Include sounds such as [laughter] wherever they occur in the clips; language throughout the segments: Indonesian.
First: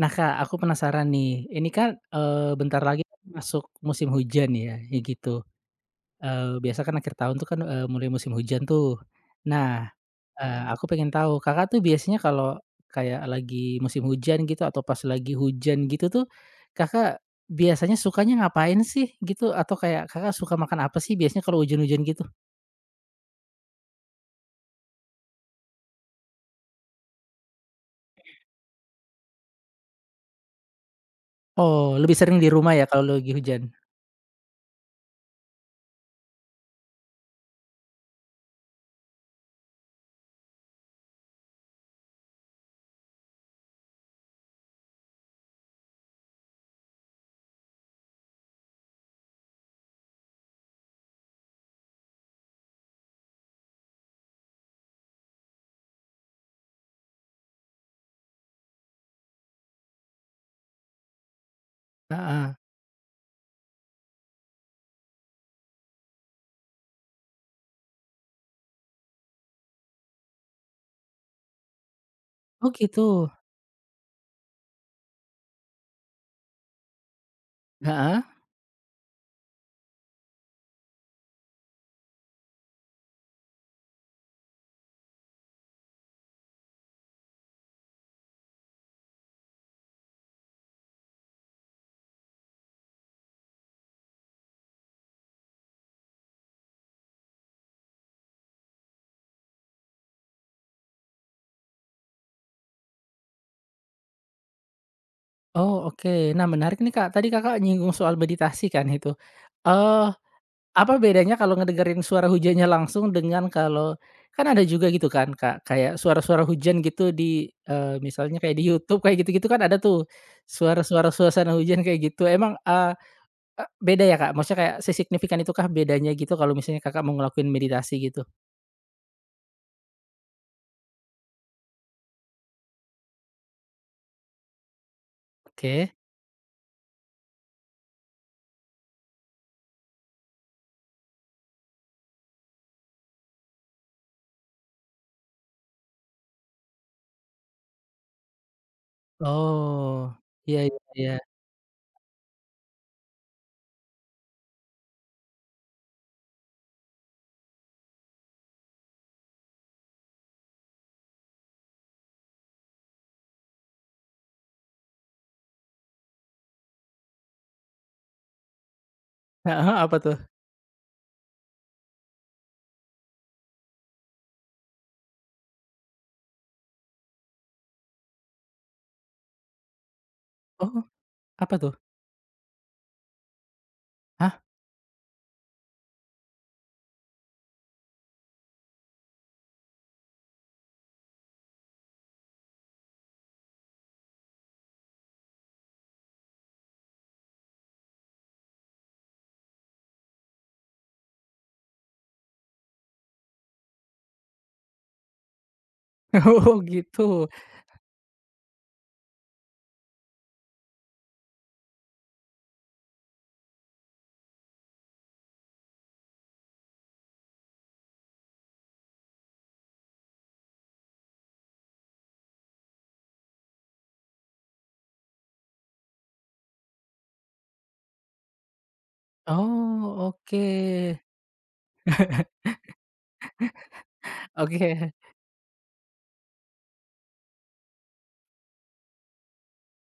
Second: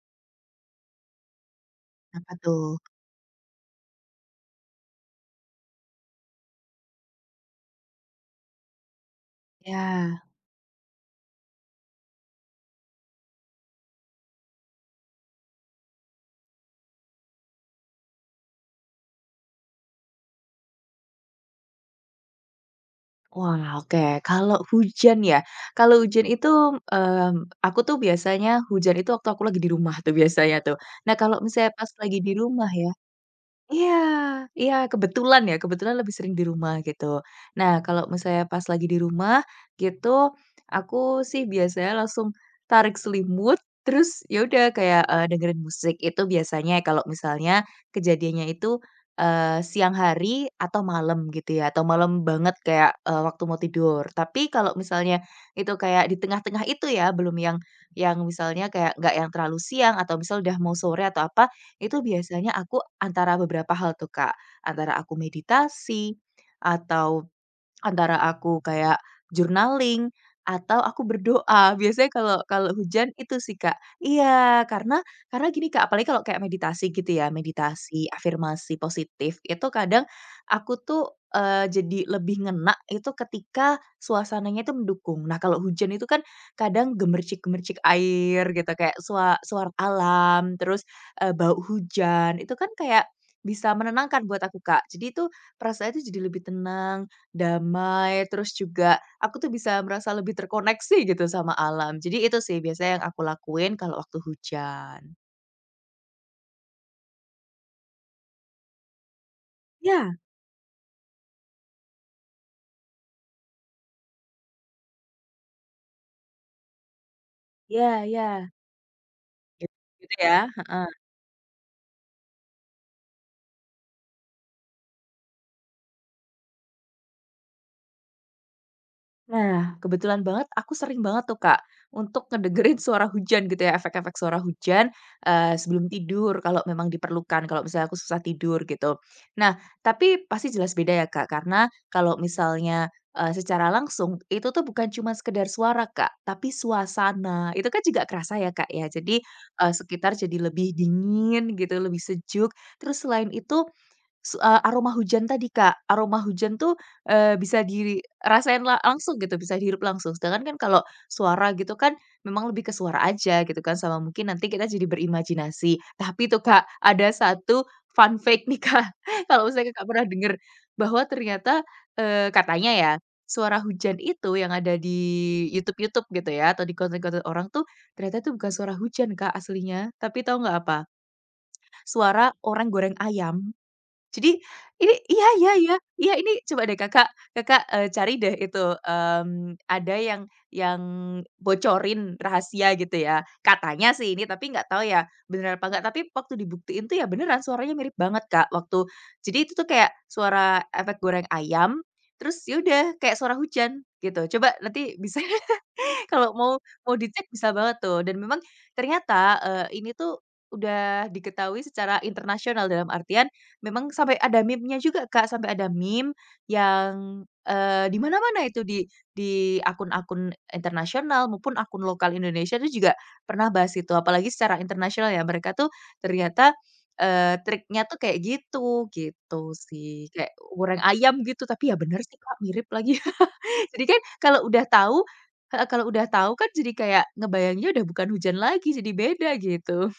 Nah, Kak, aku penasaran nih, ini kan, Apa tuh? bentar lagi kan masuk musim hujan ya, ya gitu. Biasa kan akhir tahun tuh kan, mulai musim hujan tuh. Nah, Ya. Aku pengen tahu Kakak tuh biasanya kalau kayak lagi musim hujan gitu atau pas lagi hujan gitu tuh, Kakak biasanya sukanya ngapain sih gitu? Atau kayak Kakak suka makan apa sih biasanya kalau hujan-hujan gitu? Wah, oke. Kalau hujan ya, kalau hujan itu, mmm, aku tuh biasanya hujan itu waktu aku lagi di rumah tuh biasanya tuh. Nah, kalau misalnya pas Oh, lebih lagi di sering di rumah rumah ya ya. kalau lagi hujan? Iya, iya, kebetulan ya, kebetulan lebih sering di rumah gitu. Nah, kalau misalnya pas lagi di rumah gitu, aku sih biasanya langsung tarik selimut, terus ya udah kayak, dengerin musik. Itu biasanya kalau misalnya kejadiannya itu, siang hari atau malam gitu ya, atau malam banget kayak, waktu mau tidur. Tapi kalau misalnya itu kayak di tengah-tengah itu ya, belum yang yang misalnya kayak nggak yang terlalu siang atau misal udah mau sore atau apa, itu biasanya Heeh. aku antara beberapa hal tuh, Kak, antara aku meditasi atau antara aku kayak journaling atau aku berdoa. Biasanya kalau kalau Oh hujan gitu? itu sih, Kak. Iya, karena gini, Kak, apalagi kalau kayak meditasi gitu ya, meditasi Heeh. afirmasi positif, itu kadang aku tuh, jadi lebih ngena itu ketika suasananya itu mendukung. Nah, kalau hujan itu kan kadang gemercik-gemercik air gitu, kayak suara alam, terus, bau hujan, itu kan kayak bisa menenangkan buat aku, Kak. Jadi itu perasaan itu jadi lebih tenang, damai, terus juga aku tuh bisa merasa lebih terkoneksi gitu sama alam. Jadi itu sih biasanya yang aku lakuin kalau waktu hujan. Oh, oke. Nah, menarik nih, Kak. Tadi Kakak nyinggung soal meditasi kan itu, eee, Ya, apa bedanya kalau ngedengerin suara hujannya langsung dengan kalau kan ada juga gitu kan, Kak, kayak suara-suara hujan gitu di, ya, misalnya ya. kayak di YouTube kayak gitu-gitu kan Git ada tuh, gitu ya? suara-suara suasana hujan kayak gitu. Emang, beda ya, Kak? Maksudnya kayak sesignifikan itukah bedanya gitu kalau misalnya Kakak mau ngelakuin meditasi gitu? Nah, kebetulan banget aku sering banget tuh, Kak, untuk ngedengerin suara hujan gitu ya, efek-efek suara hujan, sebelum Oke. tidur kalau memang diperlukan, kalau misalnya aku susah tidur gitu. Nah, tapi pasti jelas beda ya, Kak, karena kalau misalnya, secara langsung itu tuh bukan cuma sekedar suara, Kak, tapi suasana. Itu kan juga kerasa ya, Kak, ya. Jadi, Oh, sekitar jadi iya lebih iya iya. dingin gitu, lebih sejuk. Terus selain itu aroma hujan tadi, Kak. Aroma hujan tuh, bisa dirasain langsung gitu, bisa dihirup langsung. Sedangkan kan kalau suara gitu kan memang lebih ke suara aja gitu kan, sama mungkin nanti kita jadi berimajinasi. Tapi tuh, Kak, ada satu fun fact nih, [laughs] Kak, kalau Heeh, misalnya Kakak apa pernah tuh? denger, bahwa ternyata, katanya ya, suara hujan itu yang ada di YouTube-YouTube gitu ya, atau di konten-konten orang tuh, ternyata itu bukan suara hujan, Kak, aslinya. Tapi tahu nggak apa? Oh, apa tuh? Suara orang goreng ayam. Jadi Hah? ini iya, iya, iya, iya, ini coba deh Kakak Kakak, cari deh itu, ada yang bocorin rahasia gitu ya. Katanya sih ini, tapi nggak tahu ya bener apa nggak, tapi waktu dibuktiin tuh ya beneran suaranya mirip banget, Kak, waktu jadi itu tuh kayak suara efek goreng ayam, terus ya udah kayak suara hujan gitu. Coba nanti bisa [laughs] [laughs] kalau mau [laughs] Oh, mau dicek gitu. bisa banget tuh dan memang ternyata, ini tuh udah diketahui secara internasional dalam artian memang sampai ada meme-nya juga, Kak, sampai ada meme yang, di mana-mana itu di akun-akun internasional maupun akun lokal Indonesia itu juga pernah bahas itu, apalagi secara internasional ya mereka tuh ternyata, triknya tuh kayak gitu, gitu Oh, sih. Kayak oke goreng ayam gitu, tapi ya bener sih, Kak, mirip lagi. Jadi kan kalau udah oke. tahu heeh, kalau udah tahu kan jadi kayak ngebayanginnya udah bukan hujan lagi, jadi beda gitu.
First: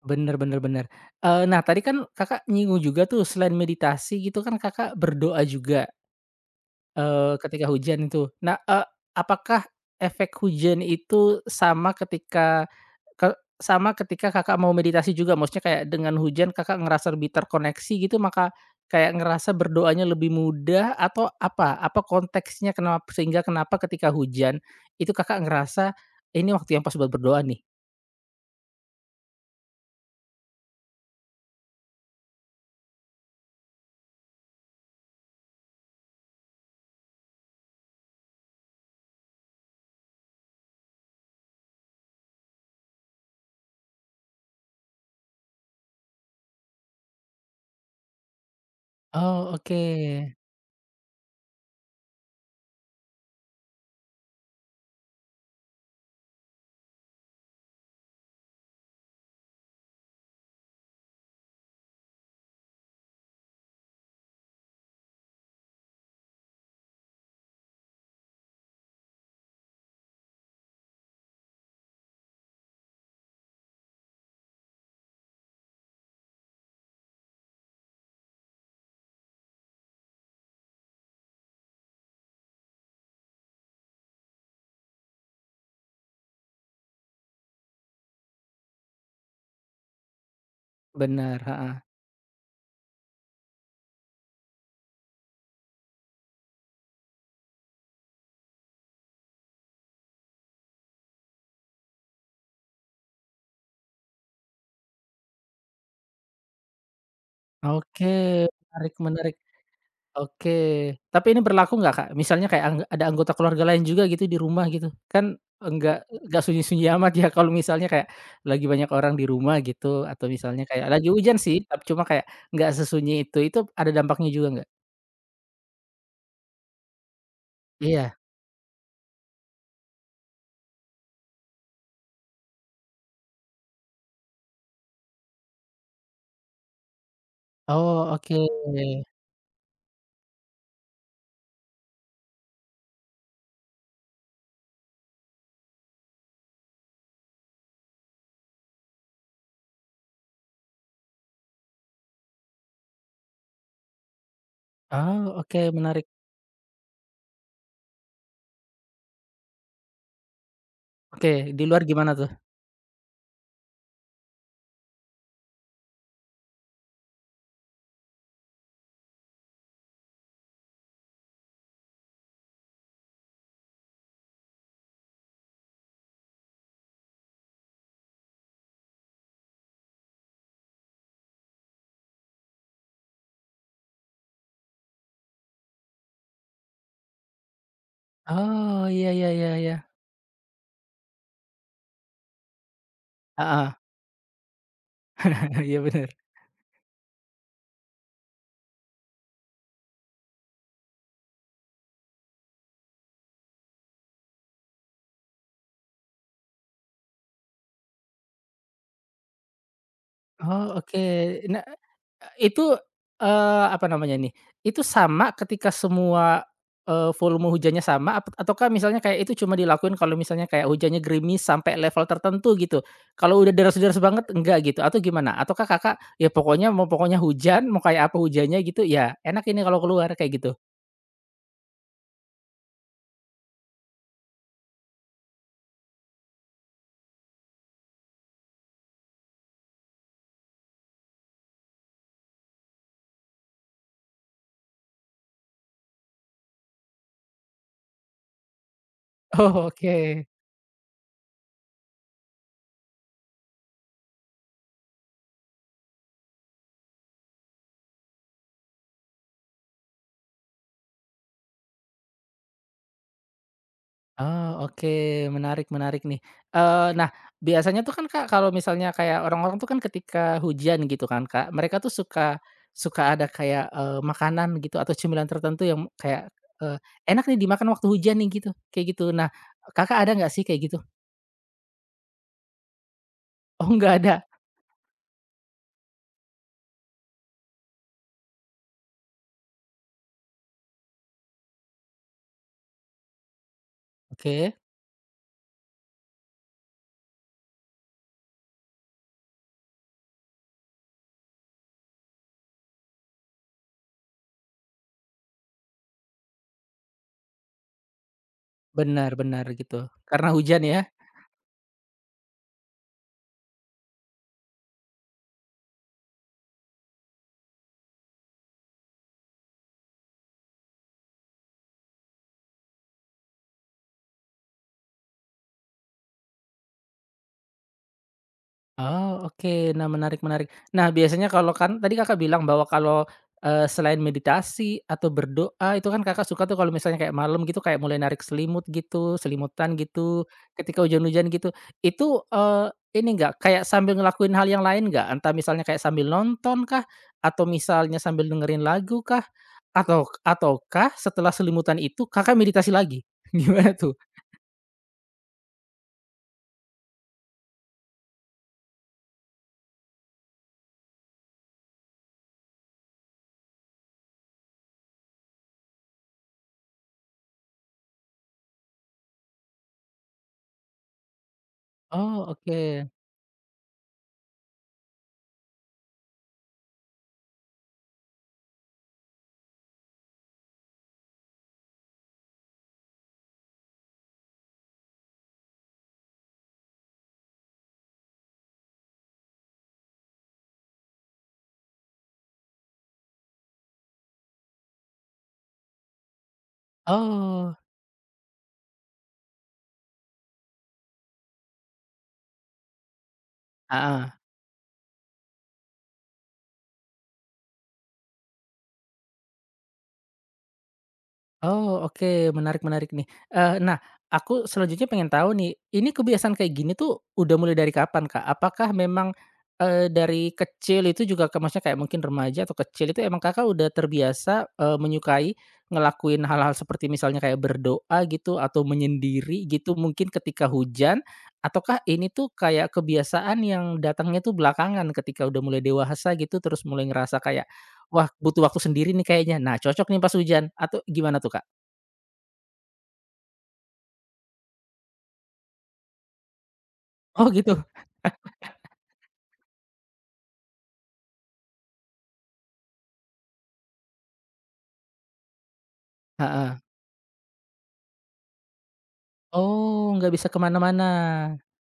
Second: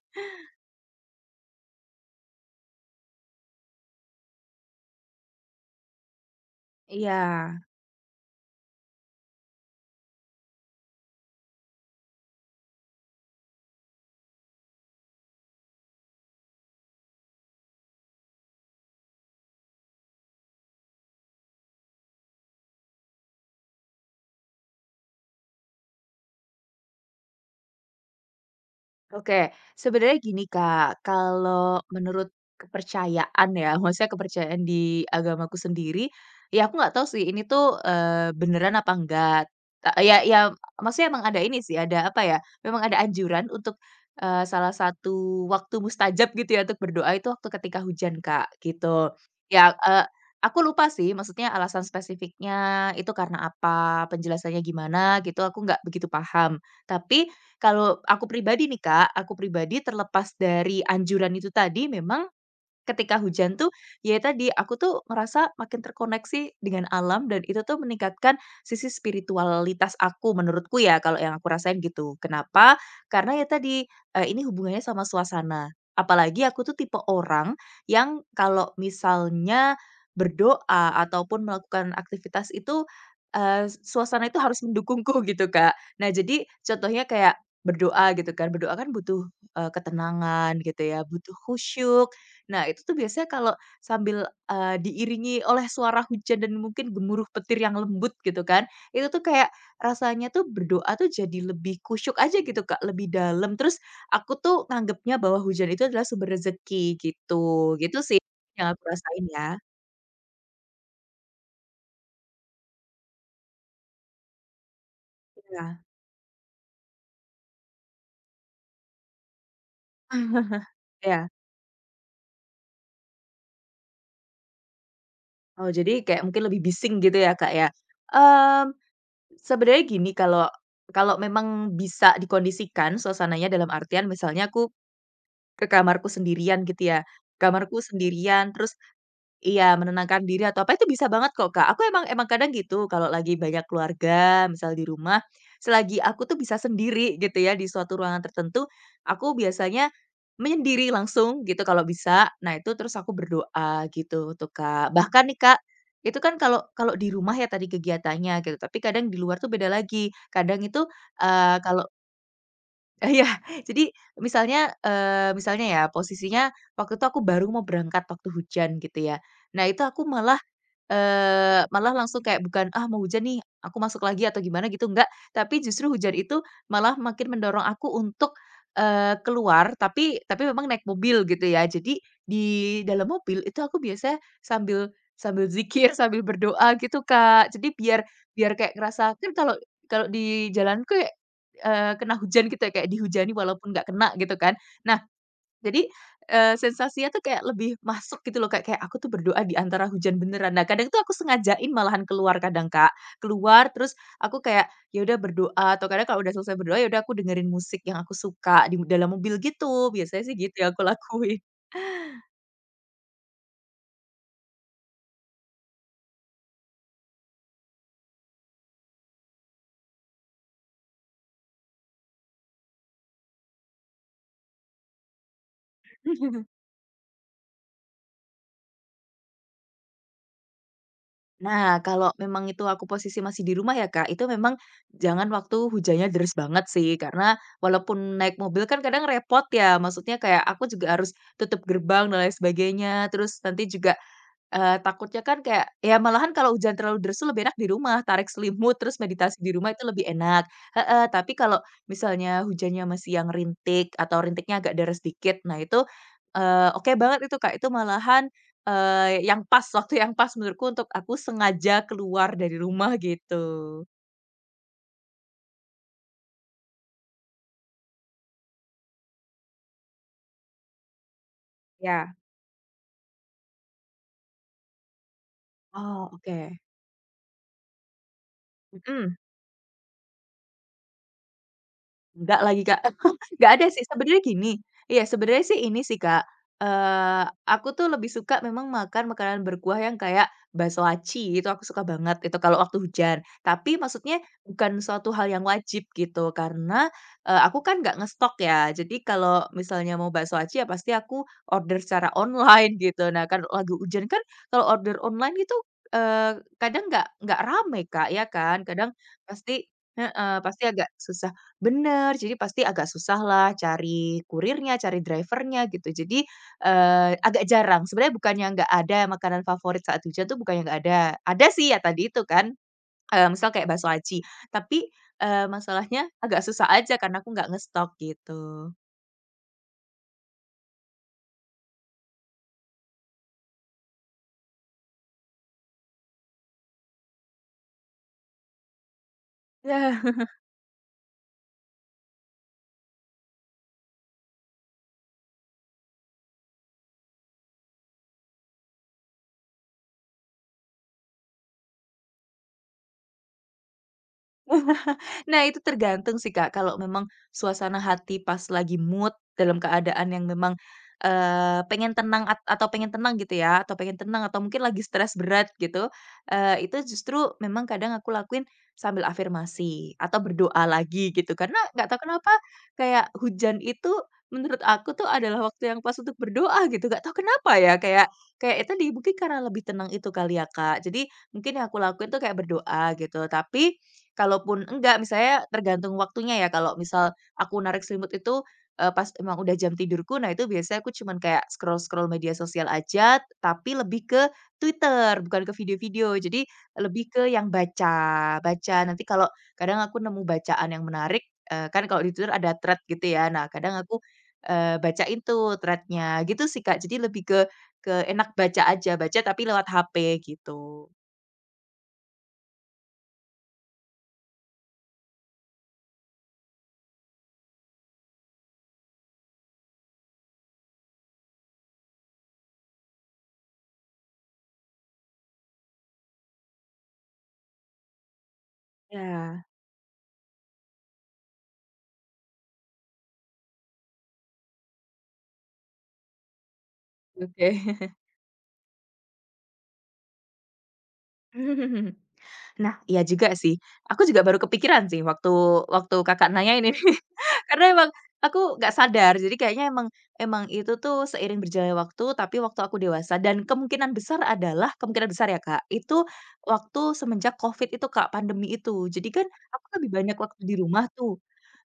Bener bener bener. Nah tadi kan Kakak nyinggung juga tuh selain meditasi gitu kan Kakak berdoa juga, Iya, ketika hujan itu. Nah, apakah efek hujan itu sama ketika ke sama ketika Kakak mau meditasi juga? Maksudnya kayak dengan hujan Kakak ngerasa lebih terkoneksi gitu, maka kayak ngerasa berdoanya lebih mudah atau apa? Apa konteksnya sehingga kenapa ketika hujan itu Kakak ngerasa, "Ini waktu yang pas buat berdoa nih?" oke, sebenarnya gini, Kak, kalau menurut kepercayaan ya, [laughs] maksudnya kepercayaan di agamaku sendiri, ya aku nggak tahu sih ini tuh, beneran apa enggak. E ya, ya, maksudnya emang ada ini sih, ada apa ya, memang ada anjuran untuk, salah satu waktu mustajab gitu ya untuk berdoa itu waktu ketika hujan, Kak, gitu. Oh, Ya, oke. Aku lupa sih maksudnya alasan spesifiknya itu karena apa, penjelasannya gimana gitu, aku nggak begitu paham. Tapi kalau aku pribadi nih Kak, aku pribadi terlepas dari anjuran itu tadi memang, ketika hujan tuh, ya tadi, aku tuh ngerasa makin terkoneksi dengan alam dan itu tuh meningkatkan sisi spiritualitas aku, menurutku ya, kalau yang aku rasain gitu. Kenapa? Karena ya tadi, ini hubungannya sama suasana. Apalagi aku tuh tipe orang yang kalau misalnya berdoa ataupun melakukan aktivitas itu, suasana itu harus mendukungku [laughs] gitu, Kak. Nah, jadi contohnya kayak berdoa gitu kan, berdoa kan butuh, ketenangan gitu ya, butuh Benar. Heeh. khusyuk. Nah, itu tuh biasanya kalau sambil, diiringi oleh suara hujan dan mungkin gemuruh petir yang lembut gitu kan, itu tuh kayak rasanya tuh berdoa tuh jadi lebih khusyuk aja gitu, Kak, lebih dalam. Terus aku tuh nganggapnya bahwa hujan itu adalah sumber rezeki gitu, gitu Oke, sih yang aku menarik rasain menarik. ya. Oke. Tapi ini berlaku nggak, Kak? Misalnya kayak ada anggota keluarga lain juga gitu di rumah gitu, kan Ya, enggak enggak sunyi-sunyi amat ya kalau misalnya kayak lagi banyak orang di rumah gitu atau misalnya kayak lagi iya. hujan sih, tapi cuma kayak nggak sesunyi itu ada dampaknya juga nggak? Oh, jadi kayak mungkin lebih bising gitu ya, Kak, ya. Iya. Mmm, sebenarnya gini, kalau kalau memang bisa dikondisikan suasananya dalam artian misalnya aku kamarku sendirian gitu ya, kamarku Oh, sendirian terus oke. iya menenangkan diri atau apa itu bisa banget kok, Kak. Aku emang emang kadang gitu kalau lagi banyak keluarga misal di rumah, selagi aku tuh bisa sendiri gitu ya di suatu ruangan tertentu, aku biasanya menyendiri langsung gitu kalau bisa. Nah itu terus aku berdoa gitu tuh, Kak. Bahkan Oh, nih, Kak, oke menarik. itu kan kalau kalau di rumah ya tadi kegiatannya gitu, tapi kadang di luar tuh beda lagi. Kadang itu, Oke, di luar kalau gimana tuh? [laughs] eh, iya, jadi misalnya, misalnya ya posisinya waktu itu aku baru mau berangkat waktu hujan gitu ya. Nah itu aku malah malah langsung kayak bukan, "Ah, mau hujan nih, aku masuk lagi," atau gimana gitu, enggak. Tapi justru hujan itu malah makin mendorong aku untuk, keluar, tapi memang naik mobil gitu ya. Jadi di dalam mobil itu aku biasanya sambil sambil zikir, [laughs] sambil berdoa gitu, Kak. Jadi biar biar kayak Oh, iya ngerasa iya kan iya kalau iya. kalau di jalan kayak, kena hujan gitu ya, kayak dihujani walaupun Heeh. nggak kena gitu kan. [laughs] Iya Jadi, bener. Sensasinya tuh kayak lebih masuk gitu loh, Kak, kayak aku tuh berdoa di antara hujan beneran. Nah, kadang tuh aku sengajain malahan keluar kadang, Kak. Keluar terus aku kayak, ya udah berdoa atau kadang kalau udah selesai berdoa, ya udah aku dengerin musik yang aku suka di dalam mobil gitu, biasanya sih gitu yang aku Oh, oke. lakuin. Nah, itu, apa namanya nih, itu sama ketika semua, volume hujannya sama ataukah misalnya kayak itu cuma dilakuin kalau misalnya kayak hujannya gerimis sampai level tertentu gitu? Kalau udah deras-deras banget enggak gitu atau gimana? Ataukah Kakak, ya [laughs] pokoknya mau pokoknya hujan, mau kayak apa hujannya gitu, ya enak ini kalau keluar, kayak gitu? Nah, kalau memang itu aku posisi masih di rumah ya, Kak, itu memang jangan waktu hujannya deras banget sih, karena walaupun naik mobil kan kadang repot ya, maksudnya kayak aku juga harus tutup gerbang dan lain sebagainya, terus nanti juga takutnya kan kayak ya malahan kalau hujan terlalu deras tuh lebih enak di rumah, tarik selimut terus [laughs] meditasi di Oh, rumah itu lebih oke. enak heeh, tapi kalau misalnya hujannya masih yang rintik atau rintiknya agak deras dikit, nah itu, oke banget itu Kak, itu malahan, yang pas, [laughs] waktu yang pas menurutku untuk aku sengaja keluar dari rumah gitu. Oh, oke, menarik menarik nih. Nah, biasanya tuh kan, Kak, kalau misalnya kayak orang-orang tuh kan ketika hujan gitu kan, Kak, mereka tuh Ya. suka suka ada kayak, makanan gitu atau cemilan tertentu yang Oh, kayak, oke. eee, "Enak nih dimakan waktu hujan nih," gitu, kayak gitu. Mhm. Nah, Kakak ada nggak sih kayak gitu? Enggak lagi, Kak. [laughs] Enggak ada Oh, sih, nggak ada? sebenarnya gini, iya sebenarnya sih ini sih, Kak, aku tuh lebih suka memang makan makanan berkuah yang kayak bakso aci, itu aku suka banget, itu kalau waktu hujan. Tapi maksudnya Oke, bukan suatu hal yang wajib gitu, karena, aku kan nggak ngestok ya. Jadi kalau misalnya mau bakso aci, ya pasti aku order secara online gitu. Nah, kan lagi hujan kan kalau order online gitu, kadang nggak rame, Kak, ya kan? Kadang benar benar pasti gitu, karena heeh, pasti hujan ya? agak susah. Bener, jadi pasti agak susah lah cari kurirnya, cari drivernya gitu. Jadi, agak jarang. Sebenarnya bukannya nggak ada makanan favorit saat hujan tuh bukannya nggak ada. Ada sih ya tadi itu kan, misal kayak bakso aci. Tapi, masalahnya agak susah aja karena aku nggak ngestok gitu. Oh, oke. Nah, menarik menarik. Nah, biasanya kalau kan tadi Kakak bilang bahwa kalau, selain meditasi atau berdoa itu kan Kakak suka tuh kalau misalnya kayak malam gitu kayak mulai narik selimut gitu, selimutan Ya. gitu, ketika hujan-hujan gitu. Itu, ini enggak, kayak sambil ngelakuin hal yang lain enggak? Entah misalnya kayak sambil nonton kah? Atau misalnya sambil dengerin lagu kah? Atau ataukah setelah selimutan itu Kakak meditasi lagi? [laughs] Gimana tuh? [laughs] Nah, itu tergantung sih, Kak, kalau memang suasana hati pas lagi mood dalam keadaan yang memang, pengen tenang atau pengen tenang gitu ya, atau pengen tenang atau mungkin lagi stres berat gitu, itu justru memang kadang aku lakuin sambil afirmasi atau berdoa lagi gitu. Karena nggak tahu Oh, kenapa oke. kayak hujan itu menurut aku tuh adalah waktu yang pas untuk berdoa gitu, nggak tahu kenapa ya, kayak kayak itu di mungkin karena lebih tenang itu kali ya, Kak. Jadi mungkin yang aku lakuin tuh kayak berdoa gitu, tapi kalaupun enggak, misalnya tergantung waktunya ya, kalau misal aku narik selimut itu, pas emang udah jam tidurku, nah itu biasanya aku cuman kayak scroll-scroll media sosial aja, tapi lebih ke Twitter, bukan ke video-video. Jadi lebih ke yang Oh, baca baca, nanti kalau kadang aku nemu bacaan yang menarik, kan kalau di Twitter ada thread gitu ya, nah kadang aku, ah. Ah. Bacain tuh thread gitu sih, Kak. Jadi lebih ke enak baca aja, baca tapi lewat HP gitu. Oh, oke, menarik menarik nih. Nah, aku selanjutnya pengen tahu nih, ini kebiasaan kayak gini tuh udah mulai dari kapan, Kak? Apakah memang, dari kecil itu juga Kak, maksudnya kayak mungkin remaja atau kecil itu emang Kakak udah terbiasa, menyukai ngelakuin hal-hal seperti misalnya kayak berdoa gitu atau Ya, menyendiri gitu mungkin ketika hujan? Ataukah ini tuh kayak kebiasaan yang datangnya tuh belakangan ketika udah mulai dewasa gitu, terus mulai ngerasa kayak, oke. "Wah, butuh waktu sendiri nih kayaknya." Nah, cocok nih pas hujan atau gimana tuh, Kak? [laughs] Nah, iya juga sih. Aku juga baru kepikiran sih waktu waktu Kakak nanya ini. [laughs] Oh gitu? Karena emang aku nggak sadar. Jadi kayaknya emang emang itu tuh seiring berjalannya waktu, tapi waktu aku dewasa dan kemungkinan besar adalah kemungkinan besar ya, Kak, itu Heeh. waktu semenjak Covid itu, Kak, pandemi itu. Jadi kan aku lebih Oh, nggak banyak bisa waktu di kemana mana. rumah tuh.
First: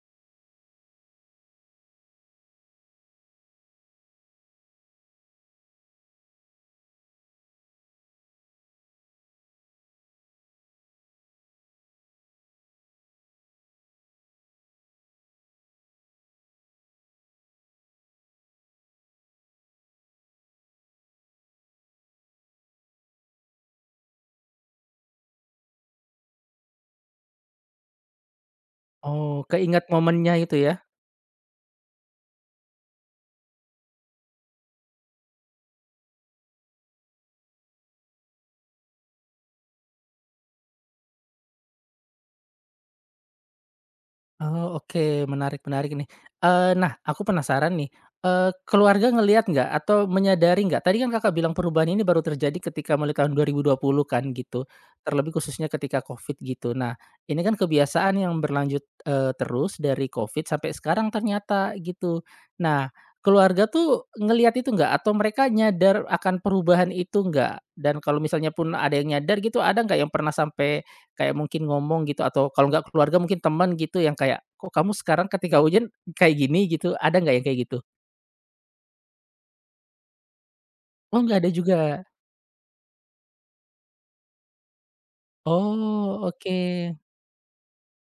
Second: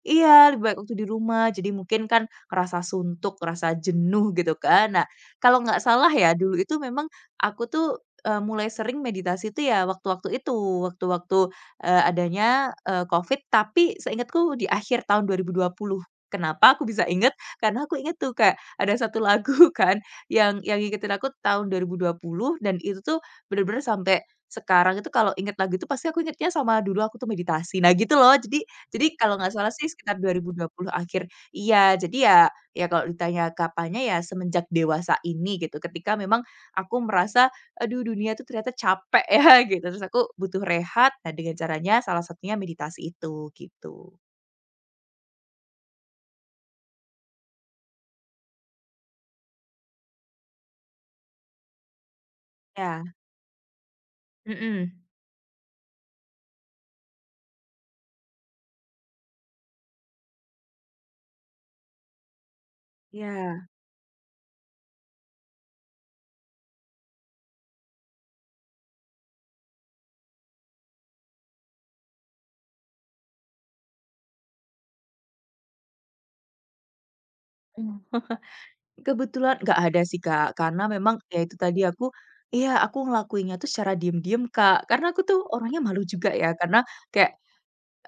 Iya, lebih baik waktu di rumah, jadi mungkin kan rasa suntuk, rasa jenuh gitu kan. Nah, kalau nggak salah ya dulu itu memang aku tuh, mulai sering meditasi tuh ya waktu-waktu itu, waktu-waktu, adanya, Covid tapi seingatku di akhir tahun 2020. Kenapa aku bisa inget? Karena aku inget tuh kayak ada satu lagu [laughs] kan yang ngikutin aku tahun 2020 dan itu tuh bener-bener sampai sekarang itu kalau inget lagu itu pasti aku ingetnya sama dulu aku tuh meditasi. Nah gitu loh, jadi kalau Oh, nggak salah sih keingat sekitar momennya itu ya? 2020 akhir. Iya, jadi ya ya kalau ditanya kapannya ya semenjak dewasa ini gitu, ketika memang aku merasa, "Aduh dunia tuh ternyata capek [laughs] ya," gitu, terus aku butuh rehat, nah dengan caranya salah satunya meditasi itu, gitu. Oh, oke. Menarik menarik nih. Nah, aku penasaran nih, keluarga ngelihat nggak atau menyadari nggak, tadi kan Kakak bilang perubahan ini baru terjadi ketika Ya, mulai tahun 2020 kan gitu, mhm, terlebih khususnya ketika Covid gitu. Nah, ini kan kebiasaan yang berlanjut, terus dari Covid sampai sekarang ternyata gitu. Nah, keluarga iya. tuh ngelihat itu nggak atau mereka nyadar akan perubahan itu nggak? Dan kalau misalnya pun ada yang nyadar gitu, ada nggak yang pernah sampai kayak mungkin ngomong gitu atau kalau nggak keluarga mungkin teman gitu yang kayak, "Kok kamu sekarang ketika hujan kayak gini?" Gitu, ada nggak yang kayak gitu? Mmm. Kebetulan nggak ada sih Kak, karena memang Oh nggak ya ada itu juga? tadi aku iya aku ngelakuinnya tuh secara diem-diem Kak, karena aku tuh orangnya malu Oh, juga ya, oke. karena kayak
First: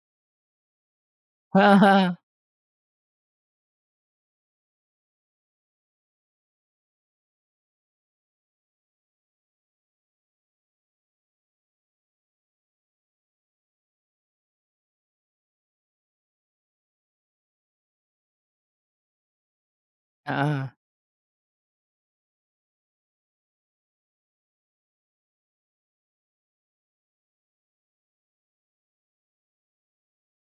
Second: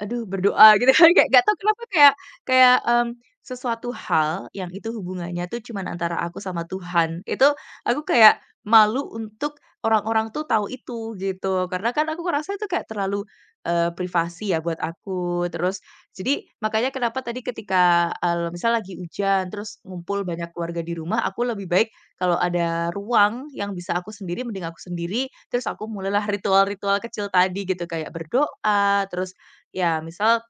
aduh berdoa [laughs] gitu kan kayak gak [laughs] tau Heeh kenapa kayak heeh. kayak, sesuatu hal yang itu hubungannya tuh cuman antara aku sama Tuhan, itu aku kayak malu untuk orang-orang tuh tahu itu gitu. Karena kan aku ngerasa itu kayak terlalu, privasi ya buat aku. Terus jadi makanya kenapa tadi ketika, misal lagi hujan terus ngumpul banyak Heeh. keluarga di rumah, aku lebih baik kalau ada ruang yang bisa aku sendiri, mending aku sendiri, terus aku mulailah [laughs] ritual-ritual kecil tadi gitu kayak berdoa, terus ya misal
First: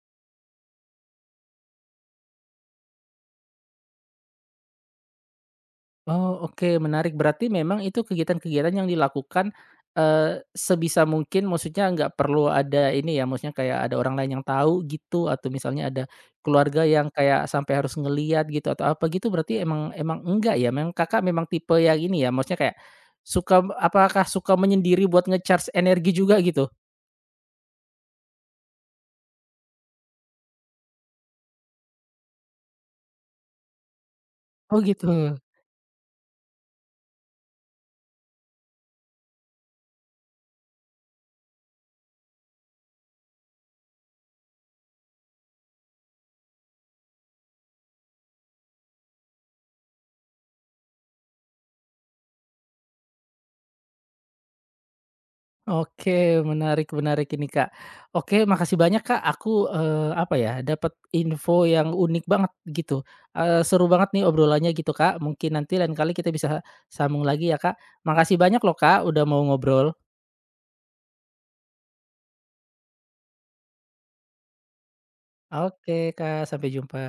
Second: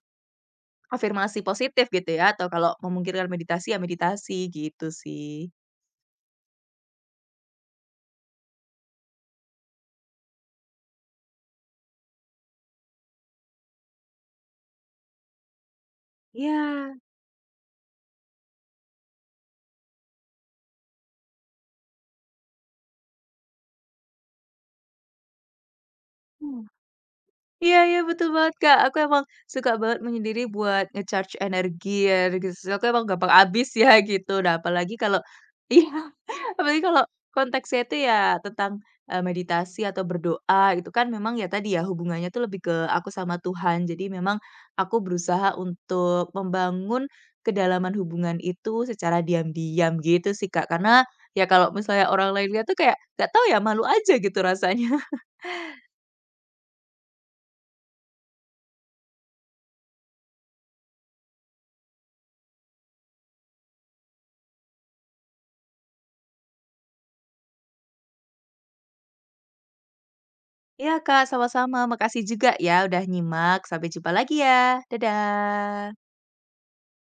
afirmasi positif gitu ya atau kalau memungkinkan meditasi ya meditasi gitu sih. Oh, oke menarik. Berarti memang itu kegiatan-kegiatan yang dilakukan, sebisa mungkin maksudnya nggak perlu ada ini ya, maksudnya kayak ada orang lain yang tahu gitu atau misalnya ada keluarga Iya. yang kayak sampai harus ngelihat gitu atau apa gitu berarti emang emang enggak ya? Memang Kakak memang tipe yang ini ya, maksudnya kayak suka apakah suka menyendiri buat ngecharge energi juga Mmm. gitu? Iya, iya betul banget, Kak, aku emang suka banget menyendiri buat nge-charge energi ya, gitu, aku emang gampang habis ya gitu. Nah Oh apalagi kalau gitu. iya. Apalagi kalau konteksnya itu ya tentang, meditasi atau berdoa itu kan memang ya tadi ya hubungannya tuh lebih ke aku sama Tuhan. Jadi memang aku berusaha untuk membangun kedalaman hubungan itu secara diam-diam gitu sih, Kak. Karena ya kalau misalnya orang lain lihat tuh kayak nggak tahu ya malu aja gitu rasanya. [laughs] Oke, menarik menarik ini, Kak. Oke, makasih banyak, Kak. Aku, apa ya, dapat info yang unik banget gitu, seru banget nih obrolannya gitu, Kak. Mungkin nanti lain kali kita bisa sambung lagi ya, Kak. Makasih banyak loh, Kak, udah mau ngobrol. Iya, Kak, sama-sama. Makasih juga ya udah nyimak. Sampai jumpa lagi ya. Oke, Dadah. Kak, sampai jumpa.